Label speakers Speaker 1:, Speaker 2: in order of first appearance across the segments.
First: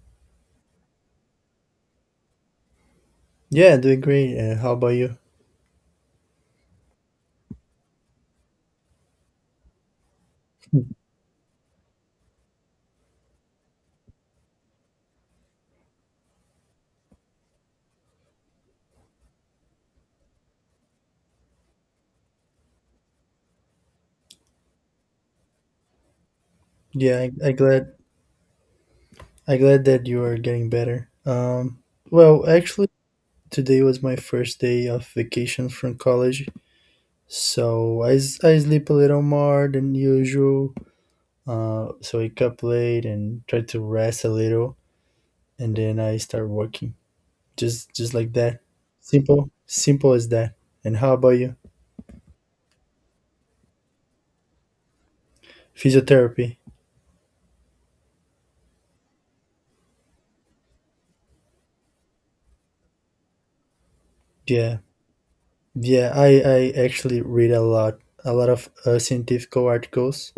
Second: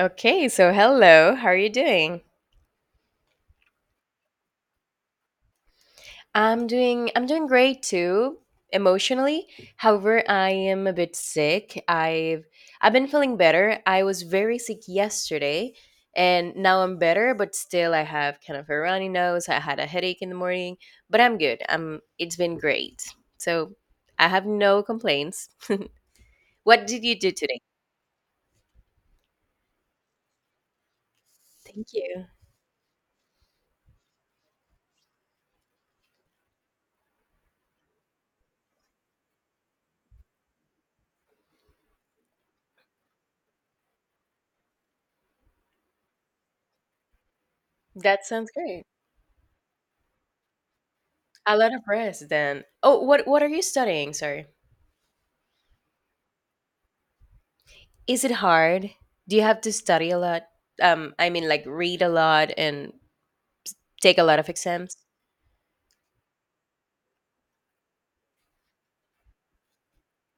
Speaker 1: Okay, so hello. How are you doing?
Speaker 2: Yeah, doing great. How about you?
Speaker 1: I'm doing great too emotionally. However, I am a bit sick. I've been feeling better. I was very sick yesterday and now I'm better, but still I have kind of a runny nose. I had a headache in the morning, but I'm good. I'm it's been great. So, I have no complaints. What did you
Speaker 2: Yeah,
Speaker 1: do today?
Speaker 2: I glad that you are getting better. Um,
Speaker 1: Thank you.
Speaker 2: well, actually, today was my first day of vacation from college, so I sleep a little more than usual. So I up late and try to rest a little, and then I start working. Just
Speaker 1: That
Speaker 2: like
Speaker 1: sounds
Speaker 2: that.
Speaker 1: great.
Speaker 2: Simple as that. And how about
Speaker 1: A
Speaker 2: you?
Speaker 1: lot of rest then. Oh, what are you studying? Sorry.
Speaker 2: Physiotherapy.
Speaker 1: Is it hard? Do you have to study a lot? I mean, like, read a lot and take a lot of
Speaker 2: Yeah,
Speaker 1: exams?
Speaker 2: yeah. I actually read a lot of scientific articles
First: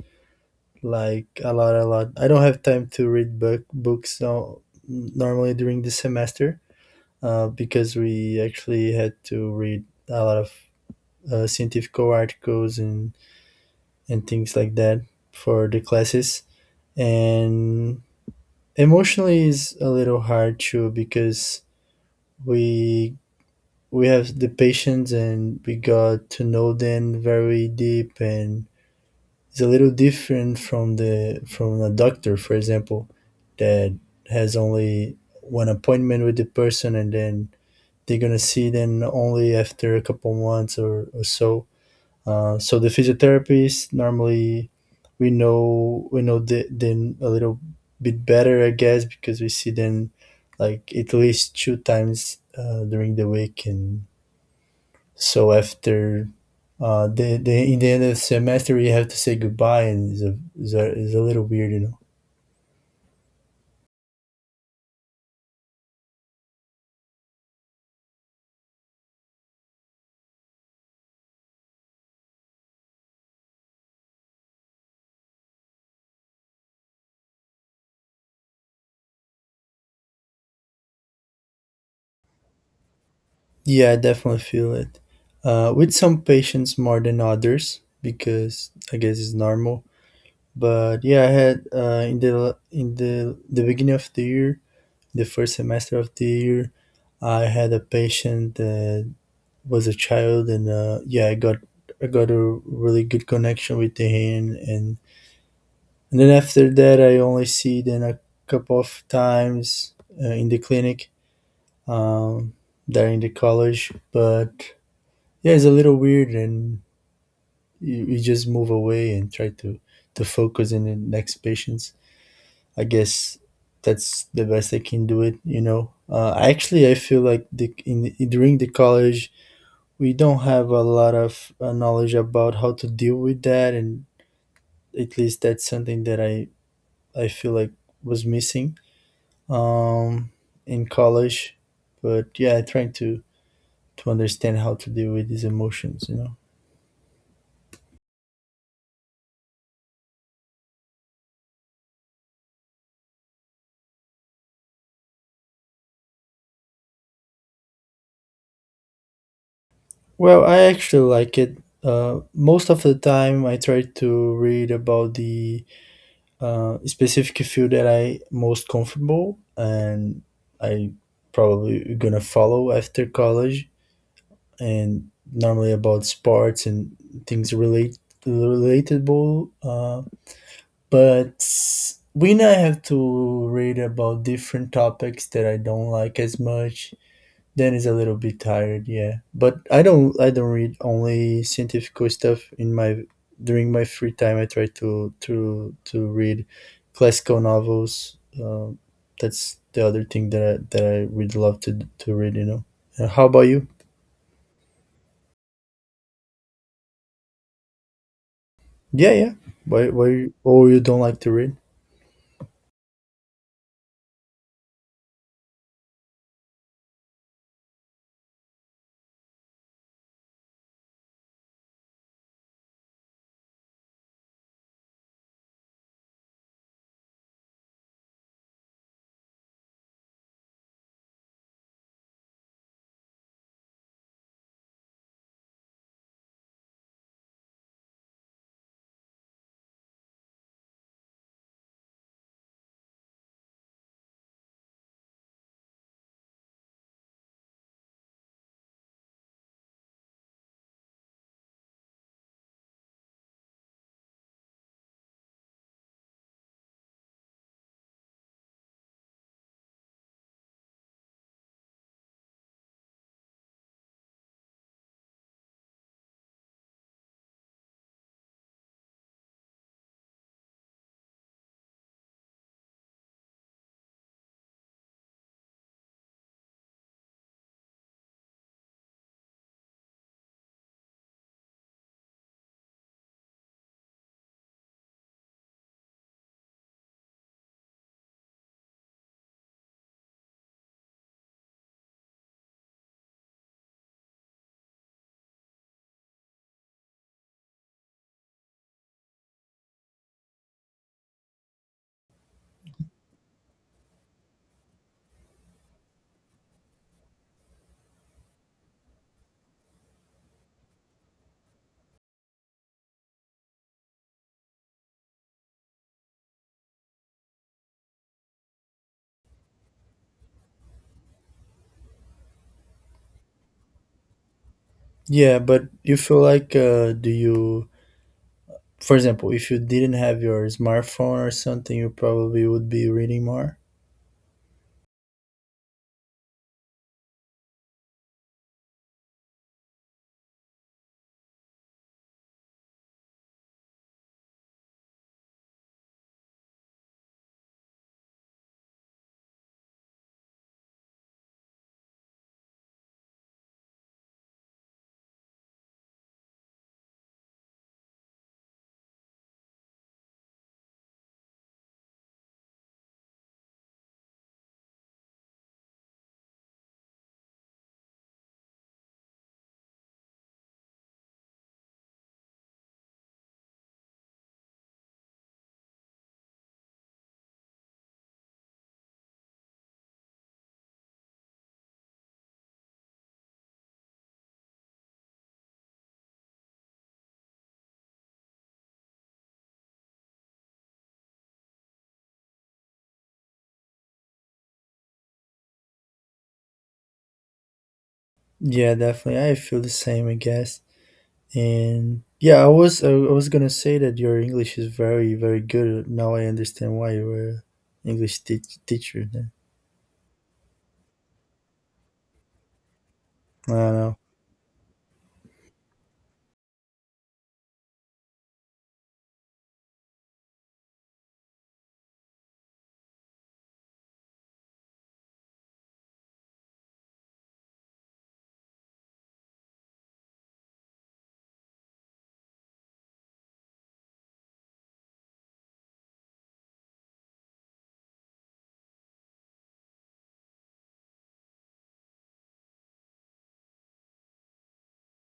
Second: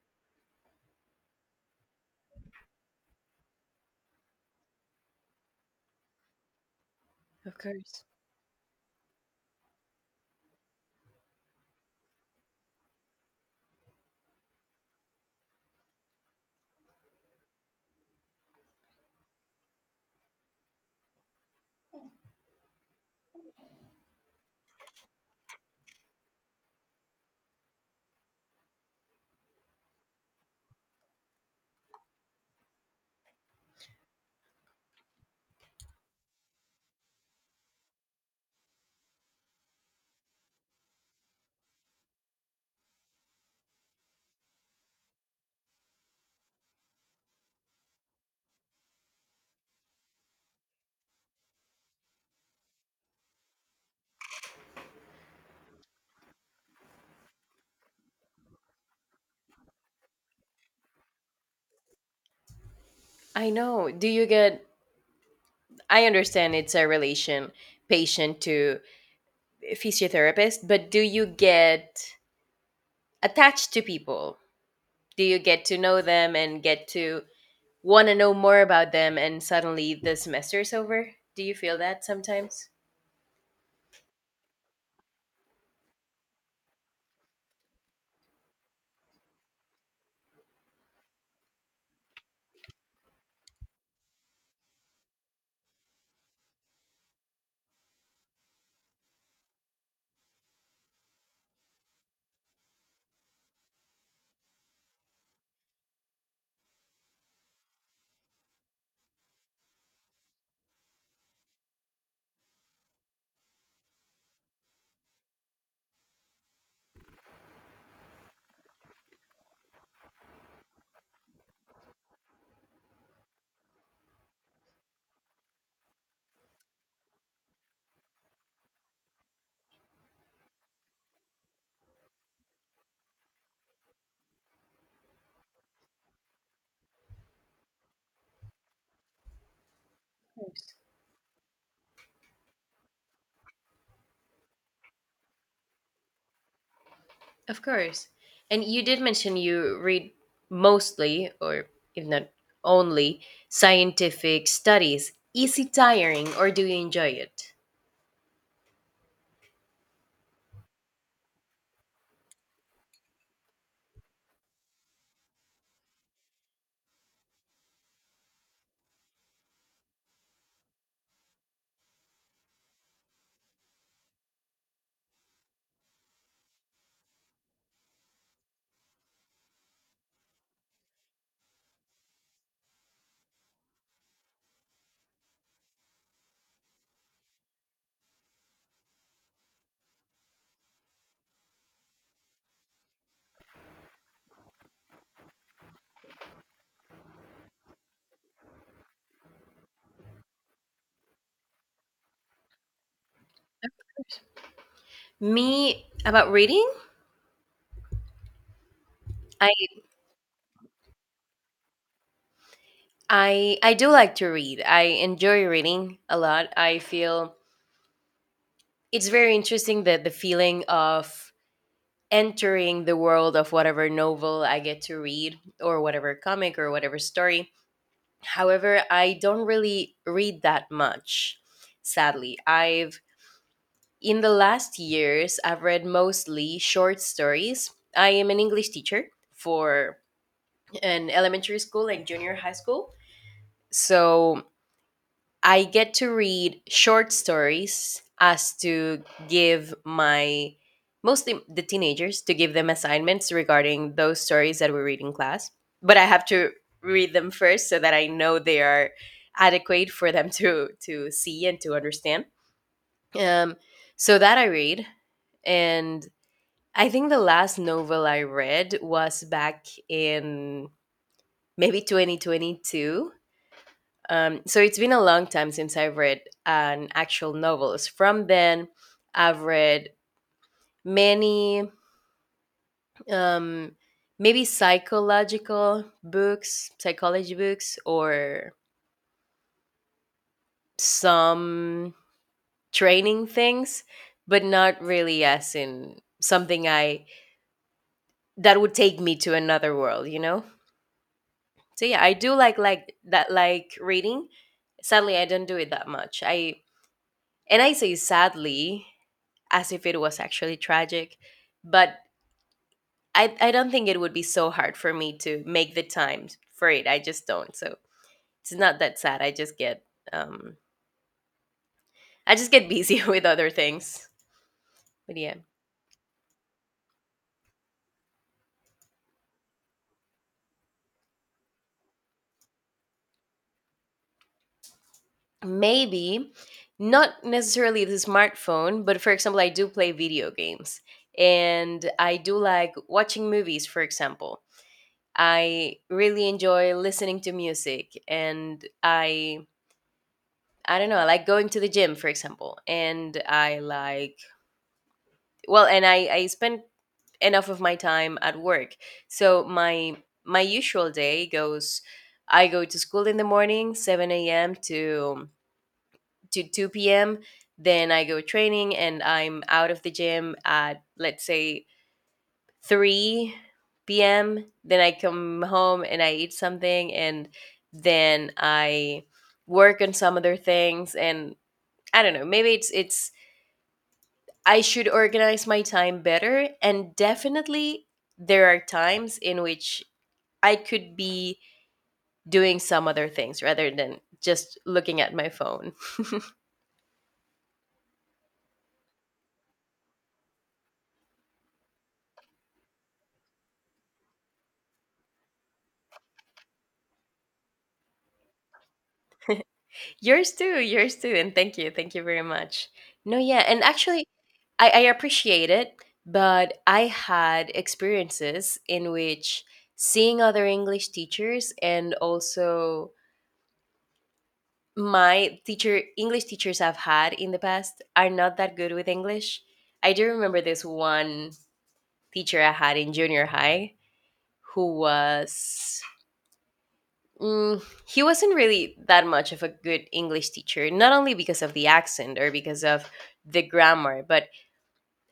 Speaker 2: like a lot. I don't have time to read book books no, normally during the semester,
Speaker 1: Of
Speaker 2: because
Speaker 1: course.
Speaker 2: we actually had to read a lot of scientific articles and things like that for the classes. And emotionally is a little hard too because we we have the patients and we got to know them very deep and is a little different from the from a doctor, for example, that has only one appointment with the person and then they're gonna see them only after a couple months or so. So the physiotherapist normally we know them a little bit better, I guess, because we see them like at least two times during the week, and so after the in the end of the semester you have to say goodbye, and it's a little weird,
Speaker 1: I know. Do you get, I understand it's a relation patient to physiotherapist, but do you get attached to people? Do you get to know them and get to want to know more about them and suddenly the semester is over? Do you feel that sometimes?
Speaker 2: yeah I definitely feel it with some patients more than others because I guess it's normal, but yeah, I had in the beginning of the year, the first semester of the year, I had a patient that was a child, and yeah, I got a really good connection with him, and then after that I only see them a couple of times in the clinic, um, there the college. But yeah, it's a little weird, and you just move away and try to focus in the next patients, I guess. That's the best I can do it, actually I feel like the in during the college we don't have a lot of knowledge about how to deal with that, and at least that's something that I feel like was missing um,
Speaker 1: Yes.
Speaker 2: in college. But yeah, trying to understand how to deal with these emotions, you know.
Speaker 1: Of course. And you did mention you read mostly, or if not only, scientific studies. Is it tiring or do you enjoy it?
Speaker 2: Well, I actually like it. Most of the time, I try to read about the specific field that I most comfortable and I probably gonna follow after college, and normally about sports and things relate relatable, but when I have to read about different topics that I don't like as much, then it's a little bit tired, yeah. But I don't read only scientific stuff in my during my free time. I try to read classical novels. That's the other thing that I would love to read, you know. How about you?
Speaker 1: Me about reading?
Speaker 2: Yeah.
Speaker 1: I
Speaker 2: Why or you don't like to read?
Speaker 1: I I do like to read. I enjoy reading a lot. I feel it's very interesting, that the feeling of entering the world of whatever novel I get to read or whatever comic or whatever story. However, I don't really read that much, sadly. I've, in the last years, I've read mostly short stories. I am an English teacher for an elementary school and junior high school. So I get to read short stories as to give my, mostly the teenagers, to give them assignments regarding those stories that we read in class. But I have to read them first so that I know they are adequate for them to see and to understand. Um, so that I read, and I think the last novel I read was back in maybe 2022. So it's been a long time since I've read an actual novels. From then, I've read many, um, maybe psychological books, psychology books, or some training things, but not really as in something I that would take me to another world, you know. So yeah, I do like that, like reading. Sadly, I don't do it that much. I and I say sadly, as if it was actually tragic, but I don't think it would be so hard for me to make the time for it. I just don't. So it's not that sad. Um I just get busy with other things. But yeah.
Speaker 2: Yeah, but you feel like, do you, for example, if you didn't have your smartphone or something, you probably would be reading more.
Speaker 1: Maybe not necessarily the smartphone, but for example, I do play video games and I do like watching movies, for example. I really enjoy listening to music and I don't know, I like going to the gym, for example, and I like, well, and I spend enough of my time at work. So my usual day goes, I go to school in the morning, 7 a.m. To 2 p.m. Then I go training and I'm out of the gym at let's say 3 p.m. Then I come home and I eat something, and then I work on some other things, and I don't know, maybe it's I should organize my time better. And definitely, there are times in which I could be doing some other things rather than just looking at my phone.
Speaker 2: Yeah, definitely. I feel the same, I guess. And yeah, I was gonna say that your English is very very good. Now I understand why you were English teacher. Then.
Speaker 1: Yours too, yours too. And thank you very much. No, yeah.
Speaker 2: I
Speaker 1: And
Speaker 2: don't know.
Speaker 1: actually, I appreciate it, but I had experiences in which seeing other English teachers, and also my teacher, english teachers I've had in the past are not that good with english. I do remember this one teacher I had in junior high who was, mm, he wasn't really that much of a good english teacher, not only because of the accent or because of the grammar, but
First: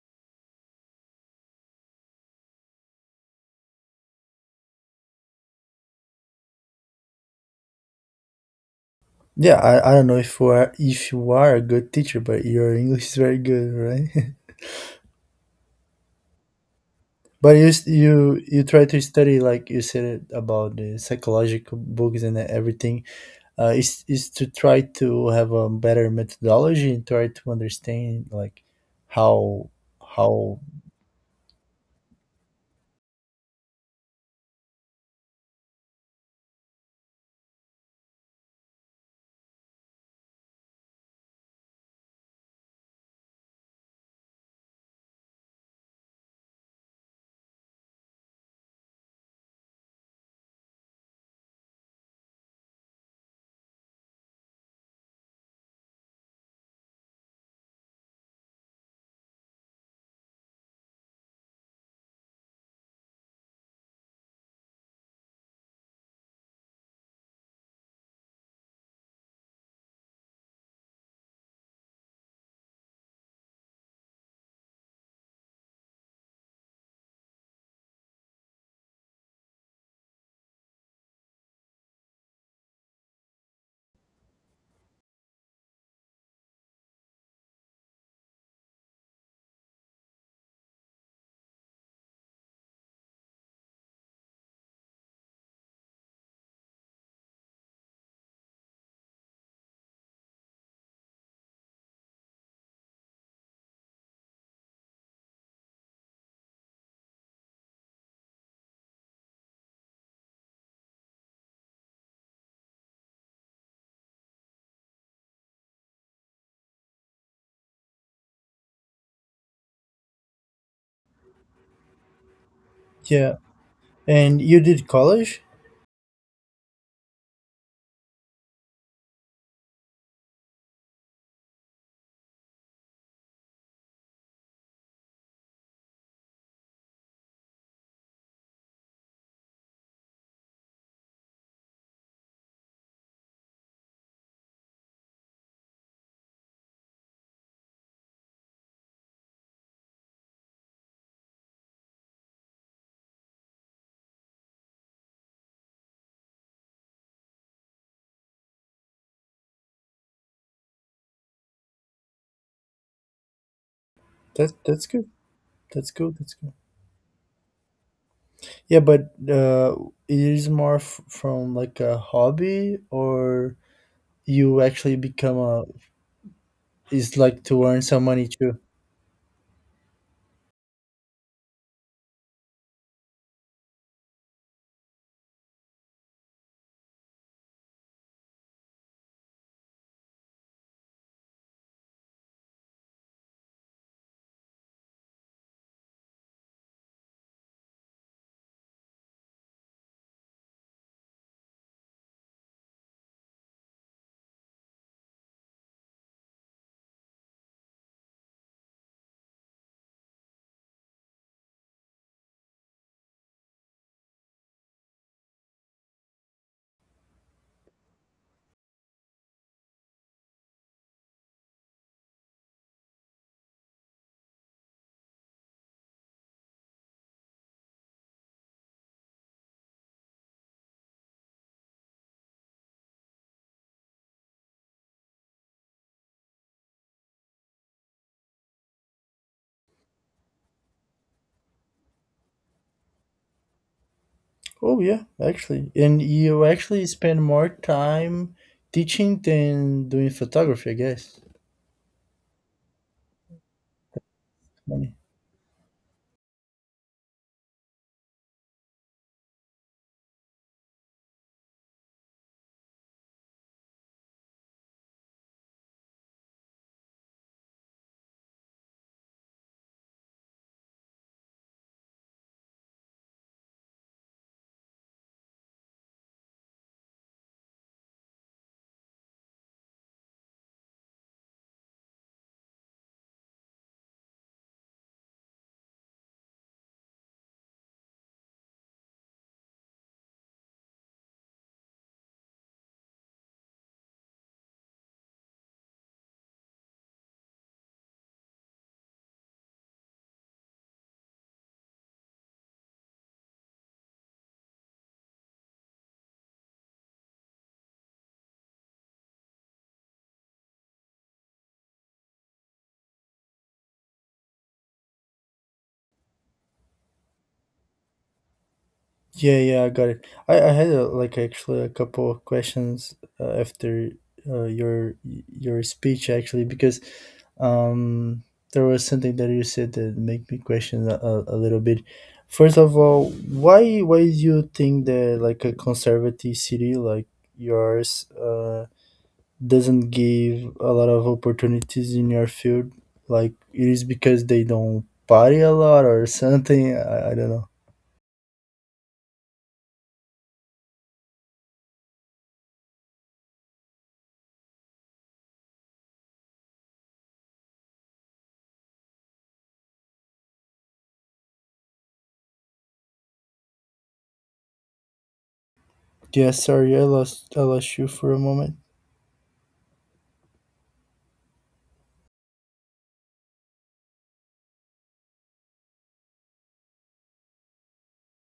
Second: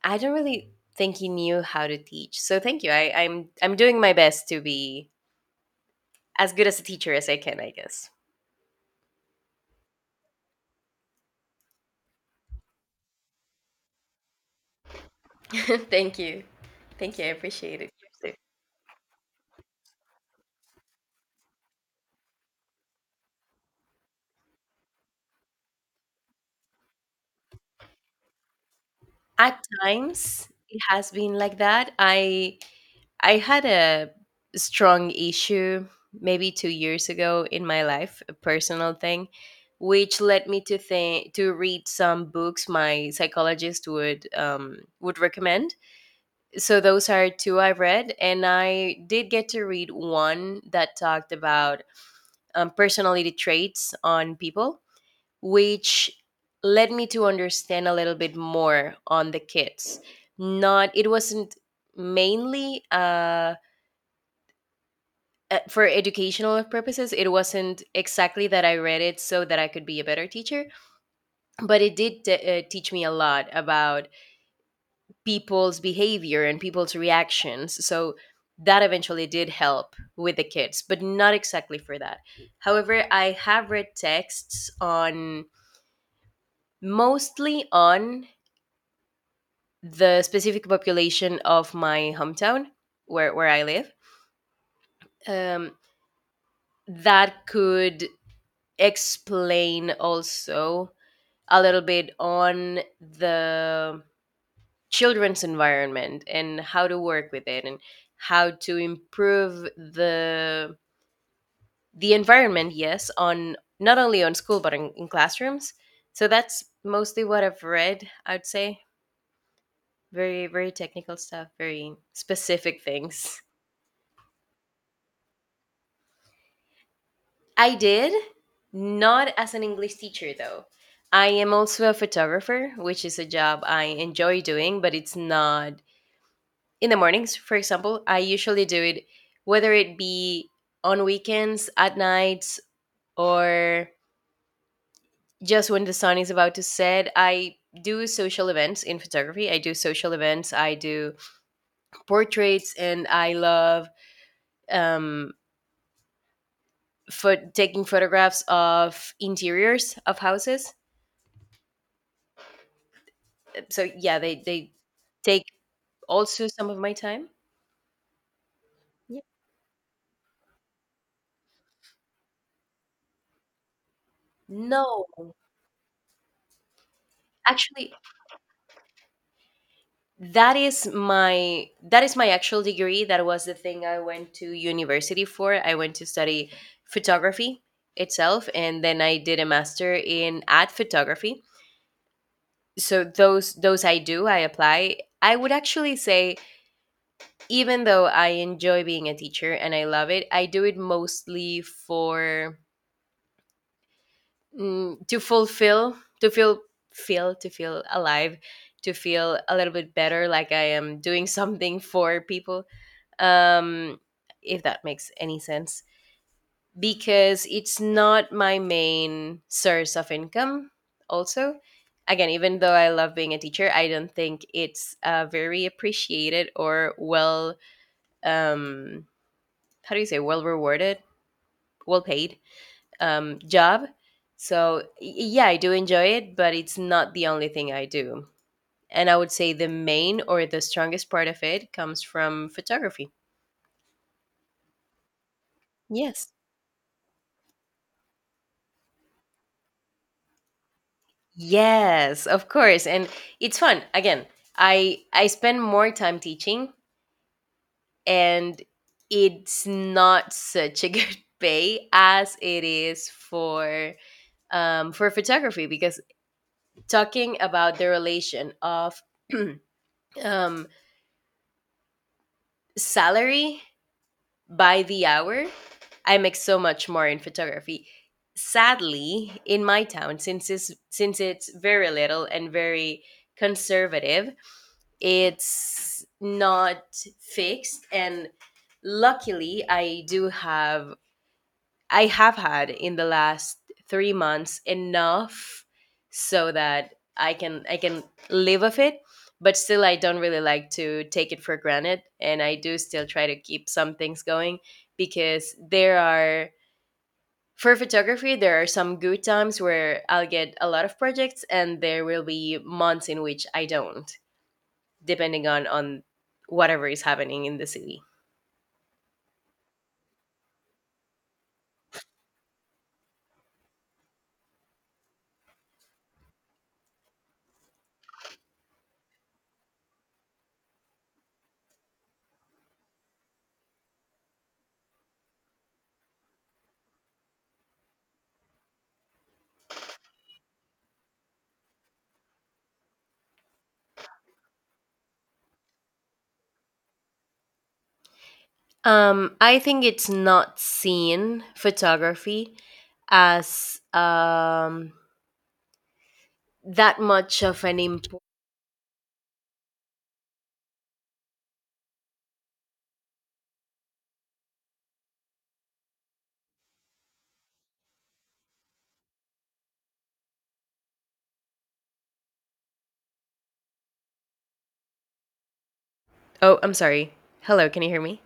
Speaker 1: I don't really think he knew how to teach. So thank you. I'm doing my best to be as good as a teacher as I can, I guess.
Speaker 2: Yeah, I don't know if you are a good teacher, but your English is very good, right?
Speaker 1: Thank you, thank you, I
Speaker 2: But
Speaker 1: appreciate
Speaker 2: you
Speaker 1: it.
Speaker 2: you try to study like you said it about the psychological books and everything, is is to try to have a better methodology and try to understand like how.
Speaker 1: At
Speaker 2: how
Speaker 1: times it has been like that. I had a strong issue maybe 2 years ago in my life, a personal thing, which led me to think to read some books my psychologist would recommend. So those are two I've read, and I did get to read one that talked about personality traits on people, which led me to understand a little bit more on the kids. Not, it wasn't mainly for educational purposes, it wasn't exactly that I read it so that I could be a better teacher, but it did teach me a lot about people's behavior and people's reactions. So that eventually did help with the kids, but not exactly for that. However, I have read texts on, mostly on, the specific population of my hometown, where I live. Um, that could explain also a little bit on the children's environment and how to work with it, and how to improve the environment. Yes, on not only on school, but in classrooms. So that's mostly what I've read, I'd say. Very, very technical stuff, very specific
Speaker 2: yeah.
Speaker 1: things.
Speaker 2: And you did college?
Speaker 1: I did, not as an English teacher though. I am also a photographer, which is a job I enjoy doing, but it's not in the mornings, for example. I usually do it whether it be on weekends, at nights, or just when the sun is about to set. I do social events in photography. I do social events, I do portraits, and I love um, for taking photographs of interiors of houses. So yeah,
Speaker 2: That
Speaker 1: they
Speaker 2: that's good.
Speaker 1: take
Speaker 2: That's good. That's
Speaker 1: also
Speaker 2: good.
Speaker 1: some of my time.
Speaker 2: Yeah, but
Speaker 1: Yeah.
Speaker 2: it is more from like a hobby or you actually
Speaker 1: No,
Speaker 2: become a is like to earn
Speaker 1: actually,
Speaker 2: some money too.
Speaker 1: that is my actual degree. That was the thing I went to university for. I went to study photography itself, and then I did a master in ad photography. So those I do, I apply. I would actually say, even though I enjoy being a teacher and I love it, I do it mostly for to fulfill to feel feel to feel alive, to feel a little bit better, like I am doing something for people, um if that makes any sense. Because it's not my main source of income. Also, again, even though I love being a teacher, I don't think it's very appreciated or well, um how do you say, well rewarded, well paid, job. So, yeah, I do enjoy it, but it's not the only thing I do. And I would say the main or the strongest part of it comes from photography.
Speaker 2: Oh yeah, actually, and
Speaker 1: Yes.
Speaker 2: you actually spend more time teaching than doing photography, I guess.
Speaker 1: Yes, of course. And it's fun. Again,
Speaker 2: Funny.
Speaker 1: I spend more time teaching, and it's not such a good pay as it is for photography. Because talking about the relation of um salary by the hour, I make so much more in photography. Sadly, in my town, since it's very little and very conservative, it's not fixed. And luckily, I have had in the last 3 months enough, so that I can live off it, but still I don't really like to take it for granted, and I do still try to keep some things going, because there are, for photography, there are some good times where I'll get a lot of projects, and there will be months in which I don't, depending on whatever is happening in the city.
Speaker 2: Yeah, yeah, I got it. I had like actually a couple of questions after uh, your your speech actually, because um there was something that you said that made me question a little bit. First of all, why do you think that like a conservative city like yours doesn't give a lot of opportunities in your field? Like, it is because they don't party a lot or something, I don't know.
Speaker 1: I think it's not seen photography as that much of an import.
Speaker 2: Yeah, sorry, I lost you for a moment.
Speaker 1: Oh, I'm sorry. Hello, can you hear me?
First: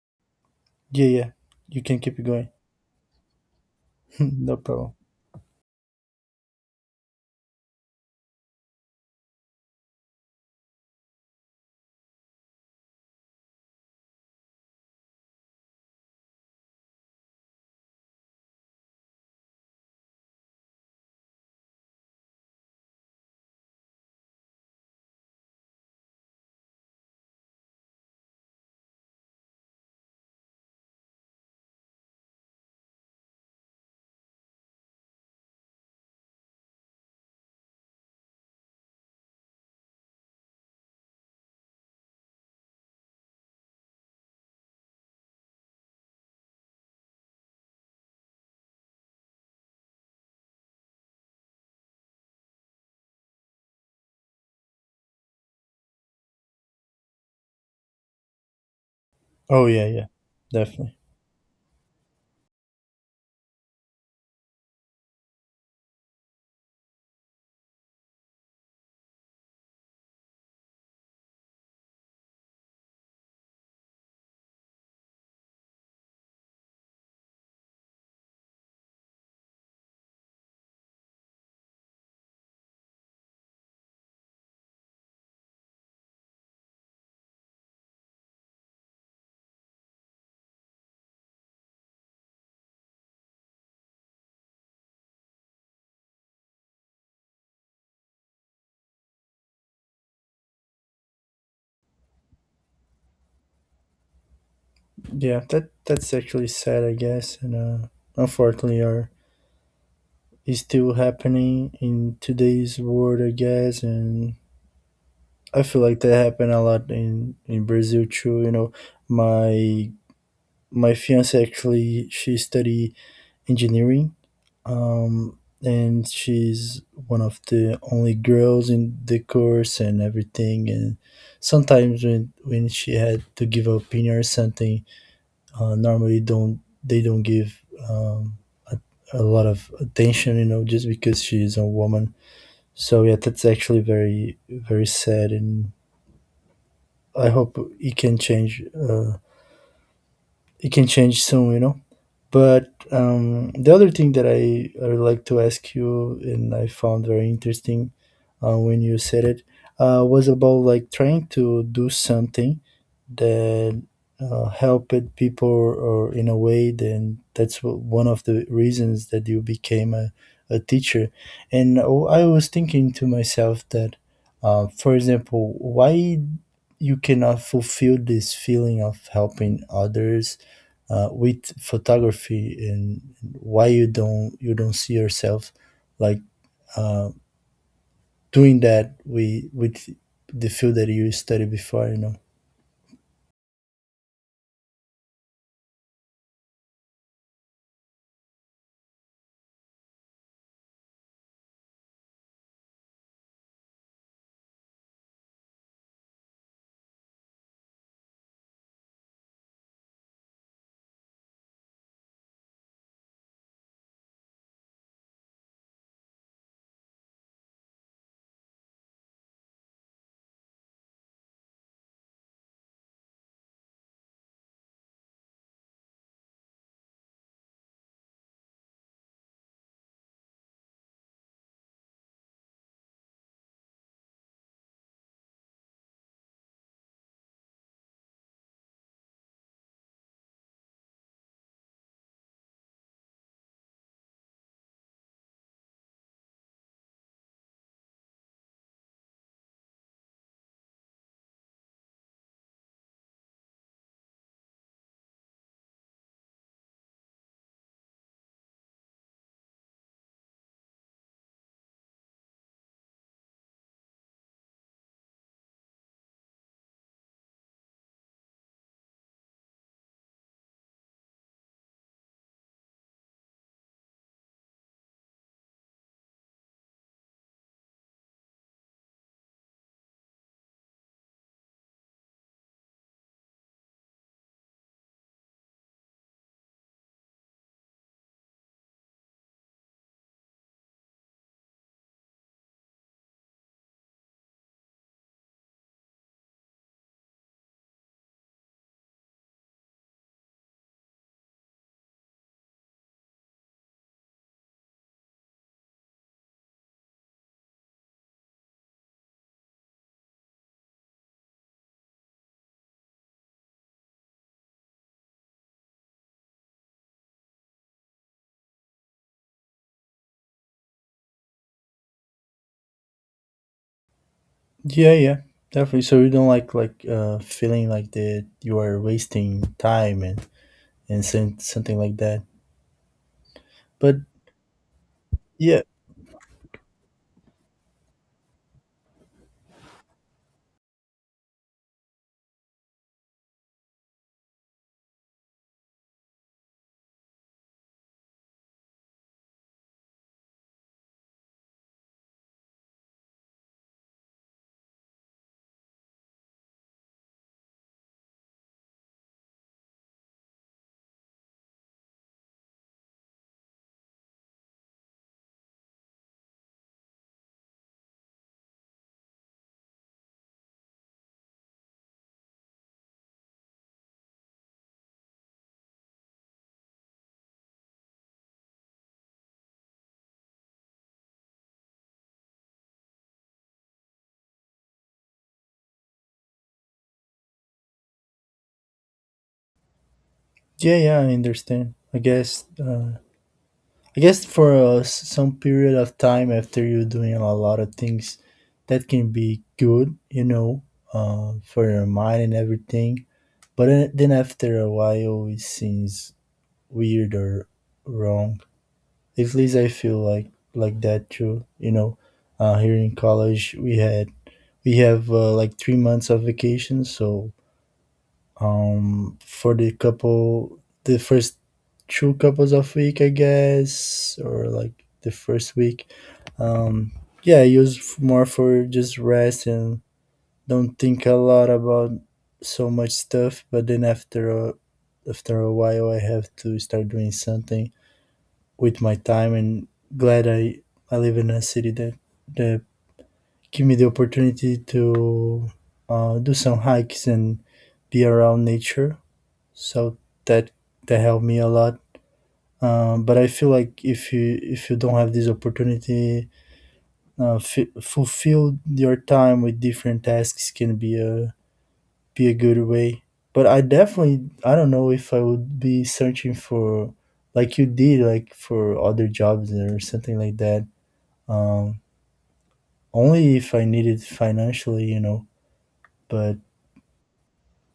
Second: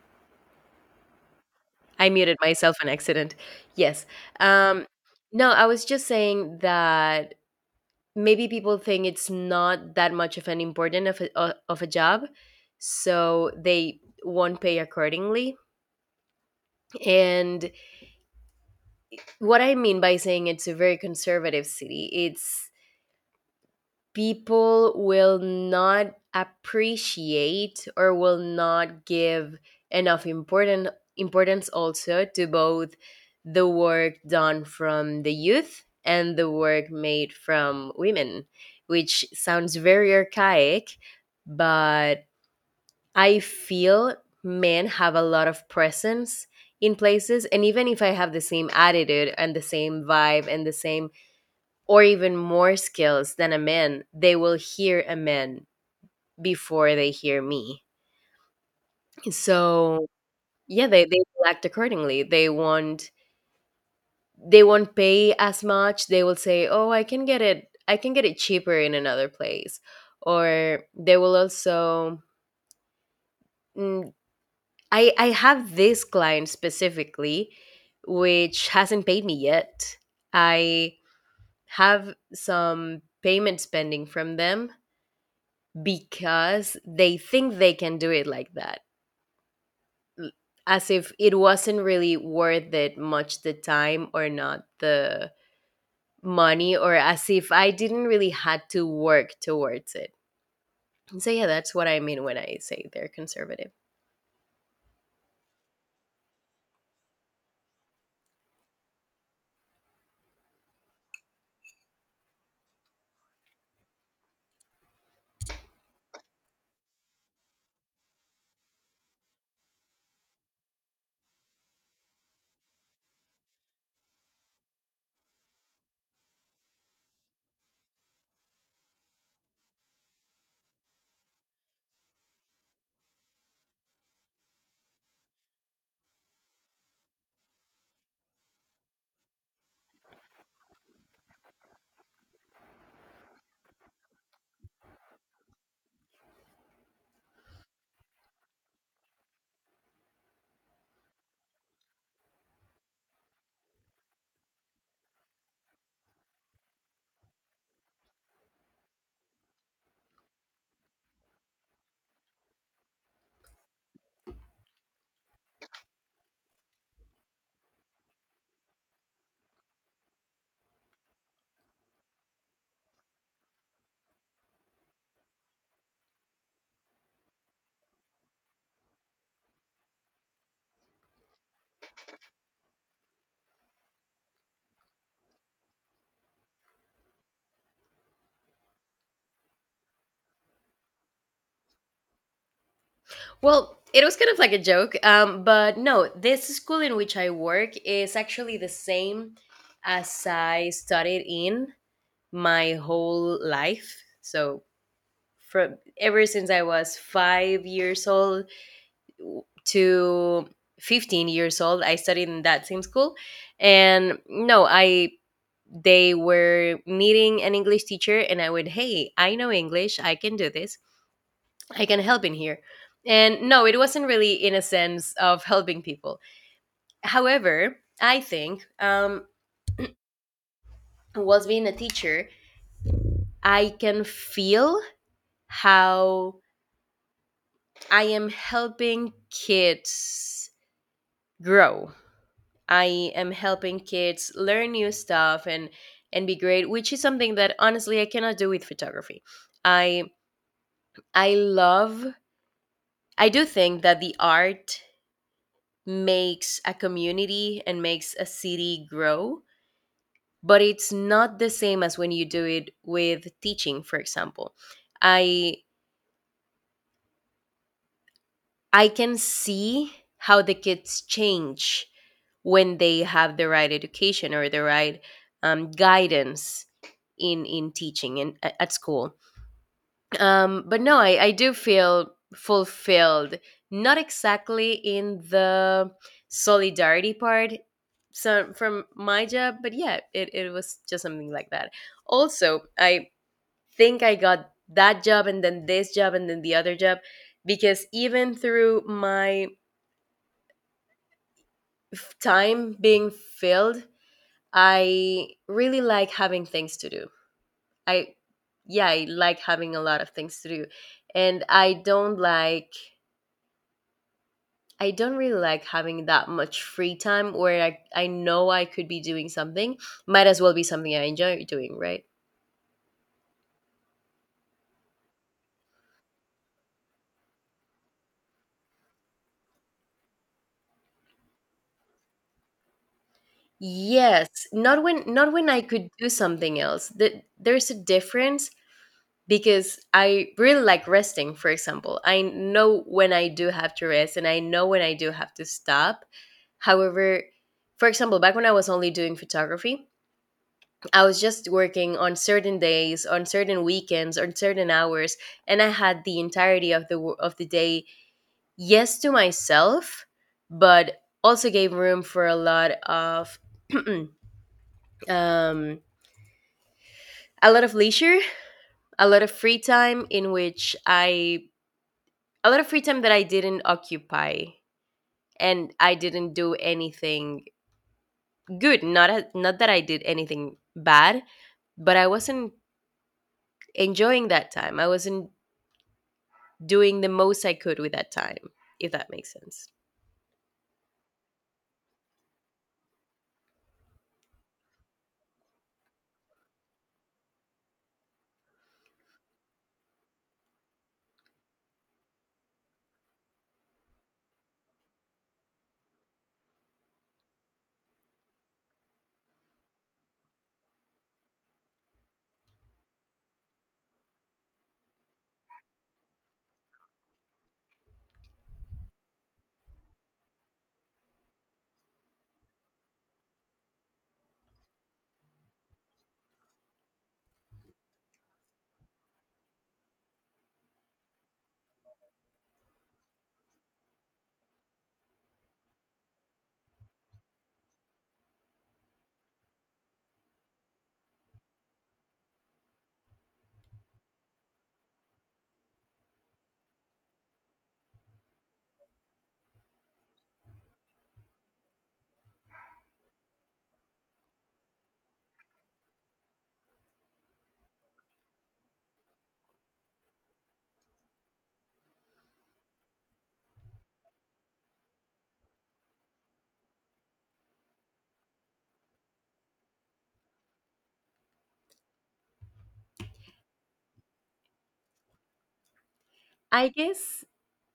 Speaker 2: Yeah, yeah, you can
Speaker 1: I
Speaker 2: keep it
Speaker 1: muted
Speaker 2: going.
Speaker 1: myself on accident. Yes.
Speaker 2: No
Speaker 1: Um,
Speaker 2: problem.
Speaker 1: no, I was just saying that maybe people think it's not that much of an important of a, of a job, so they won't pay accordingly. And what I mean by saying it's a very conservative city, it's people will not appreciate or will not give enough important importance also to both the work done from the youth and the work made from women, which sounds very archaic, but I feel men have a lot of presence in places, and even if I have the same attitude and the same vibe and the same, or even more skills than a man, they will hear a man before they hear me.
Speaker 2: Oh yeah,
Speaker 1: So
Speaker 2: yeah,
Speaker 1: yeah,
Speaker 2: definitely.
Speaker 1: they will act accordingly. They won't, they won't pay as much. They will say, "Oh, I can get it cheaper in another place." Or they will also mm, I have this client specifically which hasn't paid me yet. I have some payment spending from them because they think they can do it like that, as if it wasn't really worth it much the time or not the money, or as if I didn't really had to work towards it. So yeah, that's what I mean when I say they're conservative.
Speaker 2: Yeah, that that's actually sad, I guess, and unfortunately, are is still happening in today's world, I guess, and I feel like that happened a lot in Brazil too. You know, my my fiance actually she study engineering, um and she's one of the only girls in the course and everything, and sometimes when she had to give an opinion or something, normally don't they don't give um, a, a lot of attention, you know, just because she is a woman. So yeah, that's actually very very sad, and I hope it can change, it can change soon, you know. But the other thing I would like to ask you, and I found very interesting, when you said it, was about like trying to do something that helped people, or in a way, then that's one of the reasons that you became a, teacher. And oh, I was thinking to myself that, for example, why you cannot fulfill this feeling of helping others with photography, and why you don't see yourself like, uh, doing that with the field that you studied before, you know.
Speaker 1: Well, it was kind of like a joke, but no, this school in which I work is actually the same as I studied in my whole life. So from ever since I was 5 years old to 15 years old, I studied in that same school. And no, I they were needing an English teacher and I would, hey, I know English, I can do this, I can help in here. And no, it wasn't really in a sense of helping people. However, I think, whilst being a teacher, I can feel how I am helping kids grow. I am helping kids learn new stuff, and be great, which is something that honestly I cannot do with photography. I I love I do think that the art makes a community and makes a city grow, but it's not the same as when you do it with teaching, for example. I I can see how the kids change when they have the right education or the right guidance in teaching and at school. But no, I do feel fulfilled. Not exactly in the solidarity part, so from my job, but yeah, it was just something like that. Also, I think I got that job and then this job and then the other job because even through my time being filled, I really like having things to do. I Yeah, I like having a lot of things to do. And I don't really like having that much free time where I know I could be doing something. Might as well be something I enjoy doing, right?
Speaker 2: Yeah, definitely. So you don't like, feeling like that you are wasting time and some- something like that, but
Speaker 1: Yes, not when I
Speaker 2: yeah.
Speaker 1: could do something else. That there's a difference. Because I really like resting, for example. I know when I do have to rest and I know when I do have to stop. However, for example, back when I was only doing photography, I was just working on certain days, on certain weekends, on certain hours, and I had the entirety of the of the day, yes, to myself, but also gave room for a lot of um a lot of leisure, a lot of free time in which I a lot of free time that I didn't occupy, and I didn't do anything good. Not that I did anything bad, but I wasn't enjoying that time. I wasn't doing the most I could with that time, if that makes sense.
Speaker 2: Yeah yeah i understand, I guess. I guess for, some period of time after you're doing a lot of things, that can be good, you know, for your mind and everything. But then after a while, it seems weird or wrong. At least I feel like that too. You know, here in college, we have, like 3 months of vacation, so for the couple, the first two couples of week, I guess, or like the first week. Um, yeah, I use more for just rest and don't think a lot about so much stuff. But then after after a while, I have to start doing something with my time. And glad I live in a city that that give me the opportunity to, do some hikes and be around nature, so that that helped me a lot. But I feel like if you don't have this opportunity, fulfill your time with different tasks can be a good way. But I definitely I don't know if I would be searching for, like you did, like for other jobs or something like that. Um, Only if I needed financially, you know. But
Speaker 1: I guess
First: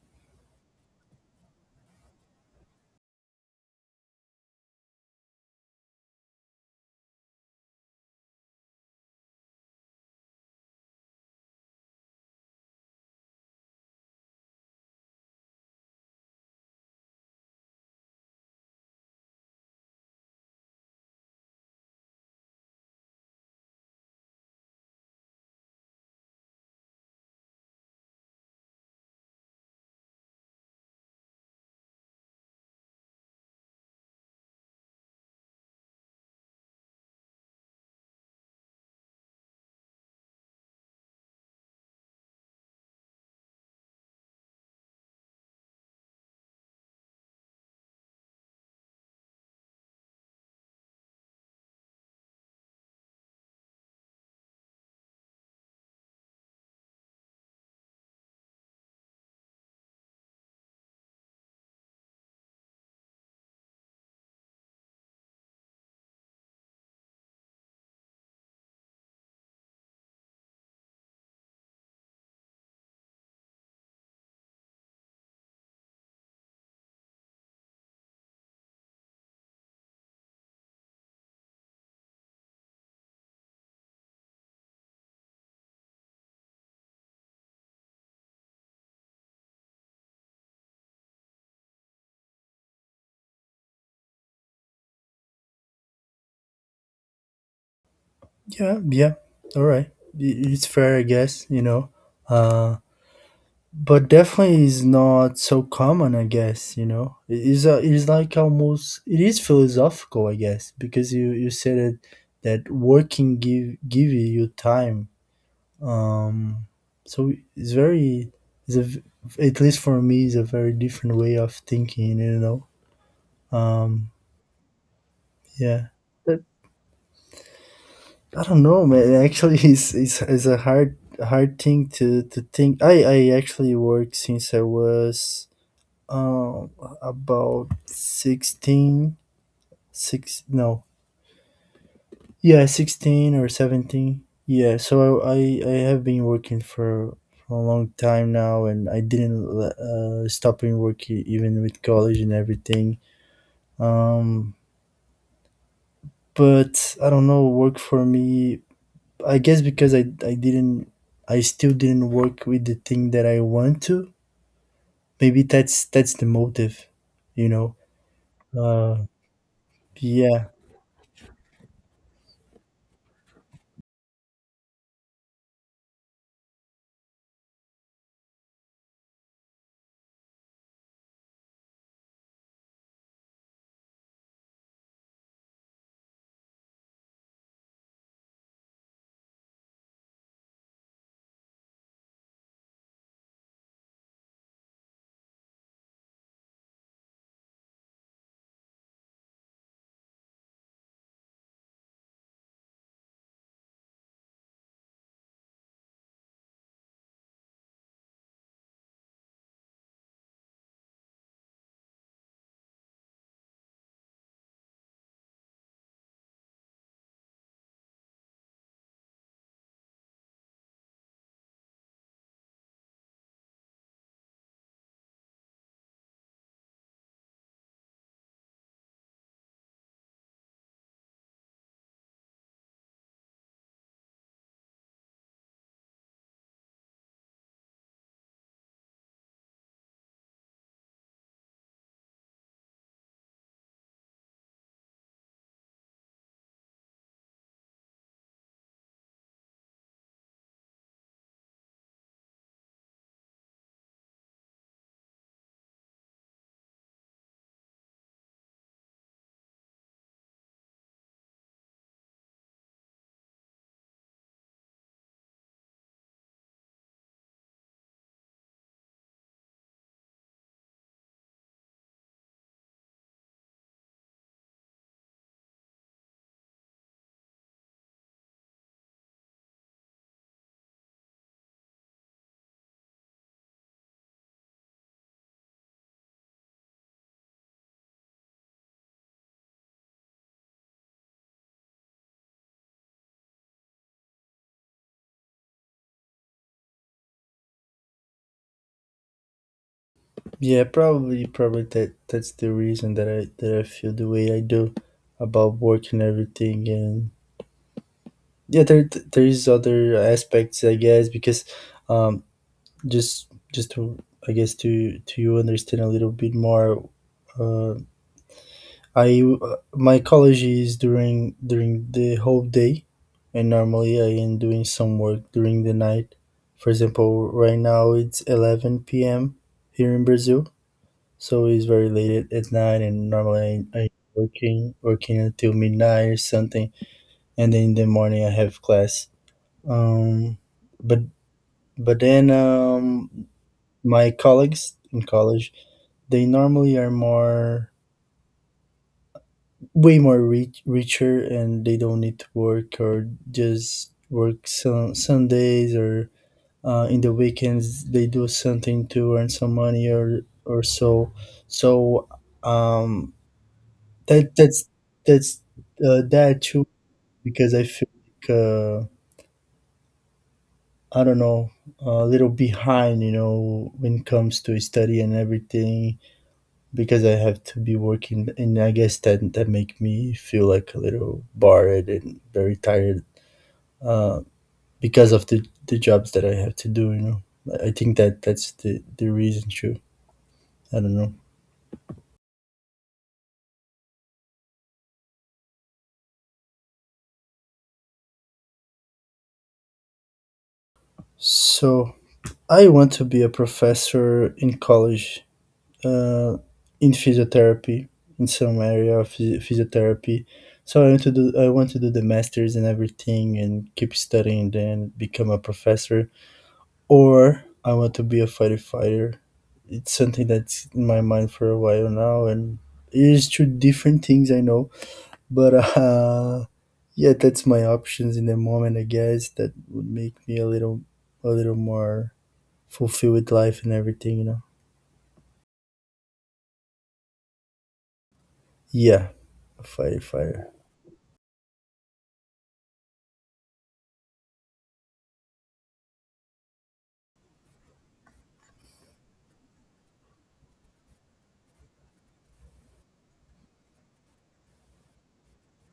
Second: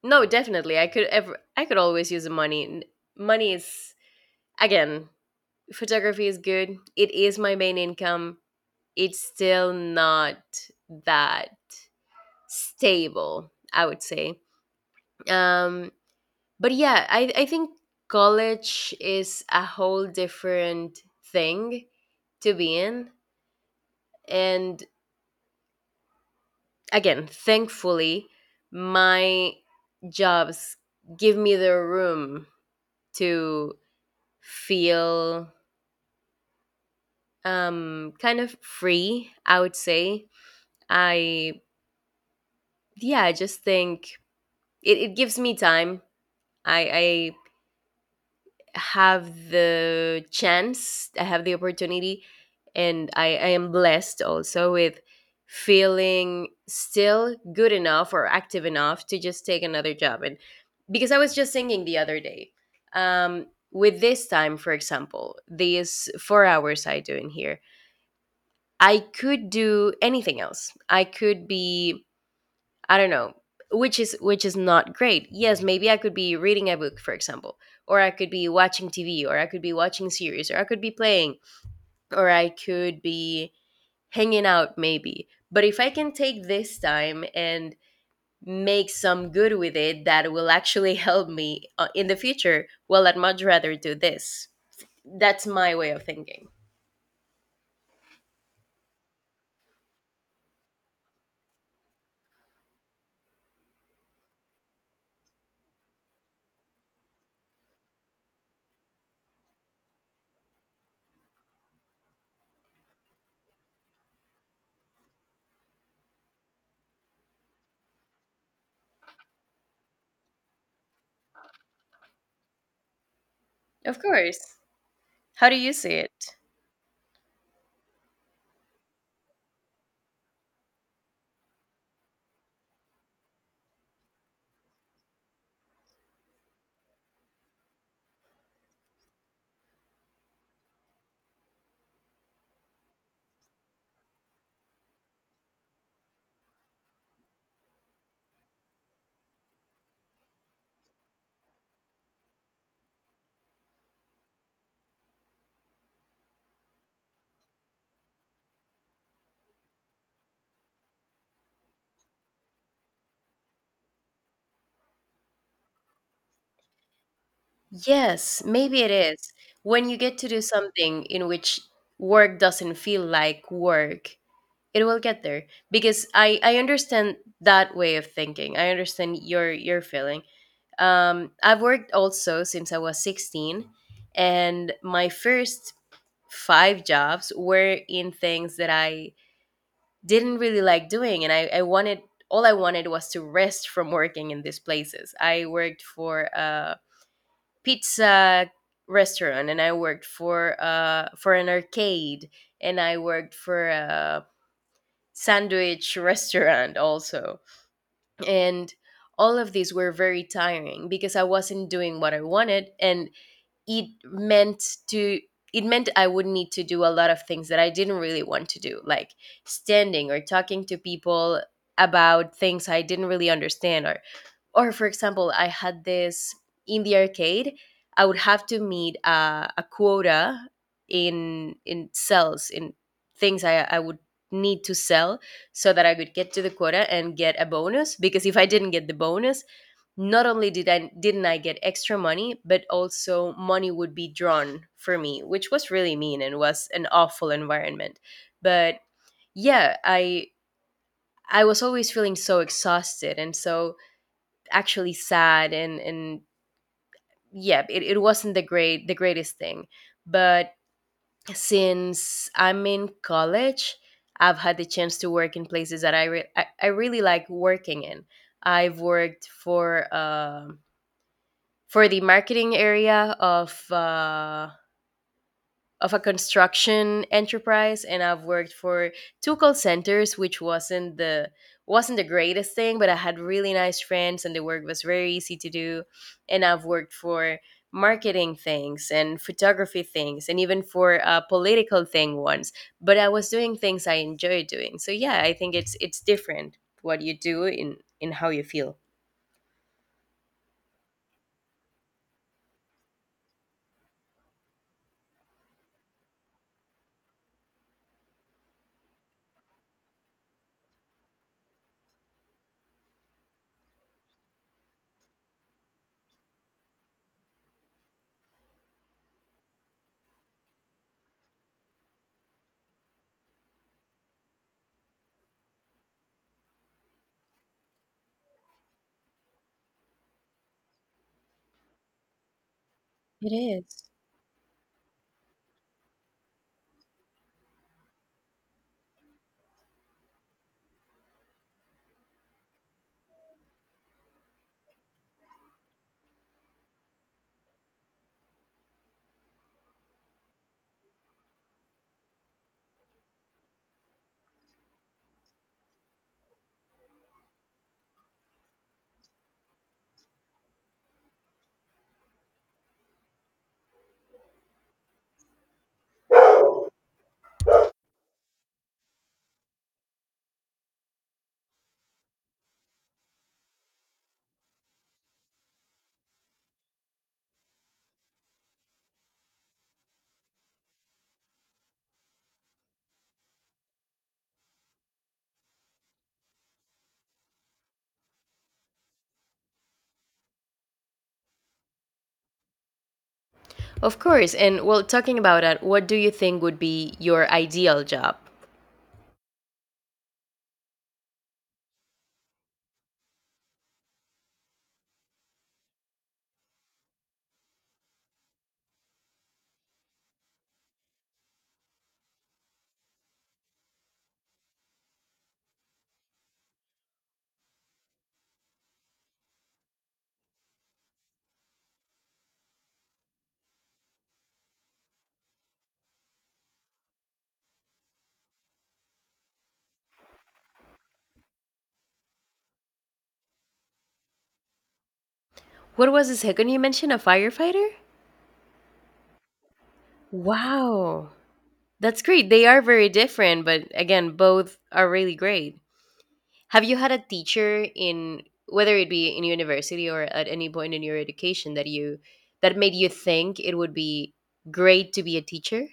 Speaker 1: no, definitely. I could always use the money. Money is, again, photography is good. It is my main income. It's still not that stable, I would say. Um but yeah, I think college is a whole different thing to be in. And again, thankfully, my jobs give me the room to feel kind of free, I would say. I Yeah, I just think it gives me time. I have the chance, I have the opportunity, and I am blessed also with feeling still good enough or active enough to just take another job. And because I was just singing the other day, um, with this time, for example, these 4 hours I do in here, I could do anything else. I could be I don't know, which is not great. Yes, maybe I could be reading a book, for example, or I could be watching TV, or I could be watching series, or I could be playing, or I could be hanging out maybe. But if I can take this time and make some good with it that will actually help me in the future, well, I'd much rather do this. That's my way of thinking.
Speaker 2: yeah, yeah, all right, I- it's fair, I guess, you know. Uh, but definitely is not so common, I guess, you know. It is a, it is like almost it is philosophical, I guess, because you said it that working give you time, um so it's very it's a v- at least for me is a very different way of thinking, you know.
Speaker 1: Of
Speaker 2: um
Speaker 1: course. How do you
Speaker 2: yeah
Speaker 1: see it?
Speaker 2: but I don't know man, actually, it's a hard thing to think. I actually work since I was um about 16, six. No yeah 16 or 17, yeah, so I have been working for, a long time now, and I didn't stop in work even with college and everything. um but I don't know, work for me, I guess, because i didn't I still didn't work with the thing that I want to, maybe that's the motive, you know.
Speaker 1: Yes, maybe it
Speaker 2: uh
Speaker 1: is. When you get to do
Speaker 2: yeah
Speaker 1: something in which work doesn't feel like work, it will get there. Because I understand that way of thinking. I understand your feeling. I've worked also since I was 16, and my first five jobs were in things that I didn't really like doing, and I wanted all I wanted was to rest from working in these places. I worked for pizza restaurant, and I worked for an arcade, and I worked for a sandwich restaurant also. And all of these were very tiring because I wasn't doing what I wanted, and it meant to it meant I would need to do a lot of things that I didn't really want to do, like standing or talking to people about things I didn't really understand. Or, for example, I had this in the arcade. I would have to meet a quota in sales, in things I would need to sell, so that I could get to the quota and get a bonus. Because if I didn't get the bonus, not only did I didn't I get extra money, but also money would be drawn for me, which was really mean and was an awful environment. But yeah, I was always feeling so exhausted and so actually sad. And Yeah, it wasn't the greatest thing. But since I'm in college, I've had the chance to work in places that I really like working in. I've worked for the marketing area of a construction enterprise, and I've worked for two call centers, which wasn't the greatest thing, but I had really nice friends and the work was very easy to do. And I've worked for marketing things and photography things, and even for a political thing once, but I was doing things I enjoy doing. So yeah, I think it's different what you do in how you feel.
Speaker 2: Yeah, probably, probably that that's the reason that I feel the way I do about work and everything. And yeah, there is other aspects, I guess, because um, just to I guess to you understand a little bit more. Uh, I My college is during the whole day, and normally I am doing some work during the night. For example, right now it's 11 p.m. here in Brazil. So it's very late at night, and
Speaker 1: It
Speaker 2: normally
Speaker 1: is,
Speaker 2: I working until midnight or something, and then in the morning I have class. Um, but but then, my colleagues in college they normally are more way more rich, richer, and they don't need to work, or just work some Sundays, or in the weekends they do something to earn some money or so. So um That that's that's that too, because I feel like I don't know, a little behind, you know, when it comes to study and everything, because I have to be working, and I guess that that make me feel like a little barred and very tired, uh, because of the jobs that I have to do, you know. I think that that's the reason too. I don't know.
Speaker 1: of course. And, well, talking about that, what do you think would be your ideal job?
Speaker 2: So I want to be a professor in college, uh, in physiotherapy, in some area of physiotherapy. So I want to do I want to do the masters and everything and keep studying, then become a professor. Or I want to be a fighter. It's something that's in my mind for a while now, and it's two different things, I know, but yeah, that's my options in the moment. I guess that would make me a little more fulfilled with life and everything, you know.
Speaker 1: What was the second you mentioned? A firefighter?
Speaker 2: Yeah, a fighter.
Speaker 1: Wow. That's great. They are very different, but again, both are really great. Have you had a teacher in, whether it be in university or at any point in your education, that made you think it would be great to be a teacher?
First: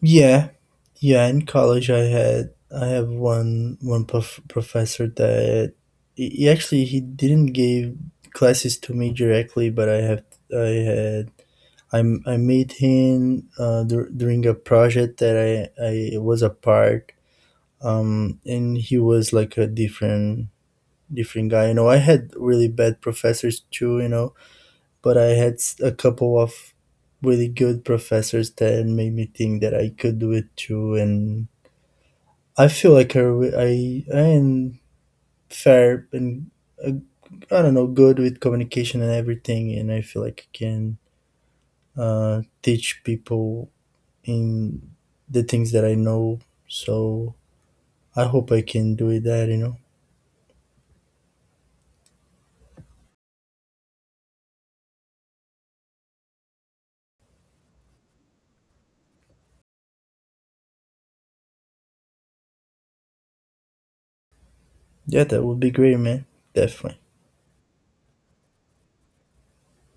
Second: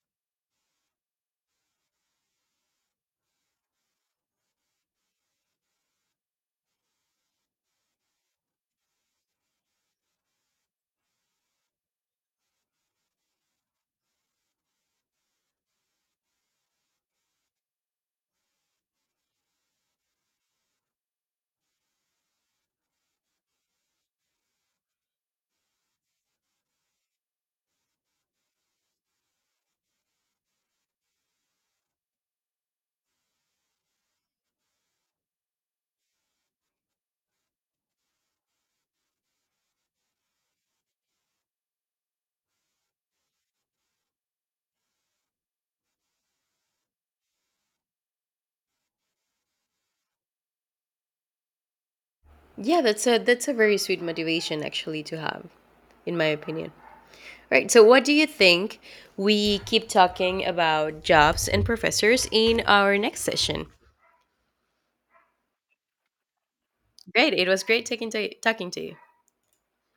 Speaker 2: Yeah. Yeah, in college I have one professor that he actually he didn't give classes to me directly, but I had I made him during a project that I was a part, and he was like a different guy. You know, I had really bad professors too, you know, but I had a couple of really good professors that made me think that I could do it too. And I feel like I, I am fair and, uh, I don't know, good with communication and everything, and I feel like I can, teach people in the things that I know. So I hope I can do it that, you know.
Speaker 1: Yeah, that's a very sweet motivation actually to have, in my opinion. Right. So, what do you think? We keep talking about jobs and professors in our next session.
Speaker 2: Yeah, that would be great, man. Definitely.
Speaker 1: Great. It was great taking to talking to you.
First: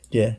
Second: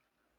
Speaker 2: Yeah.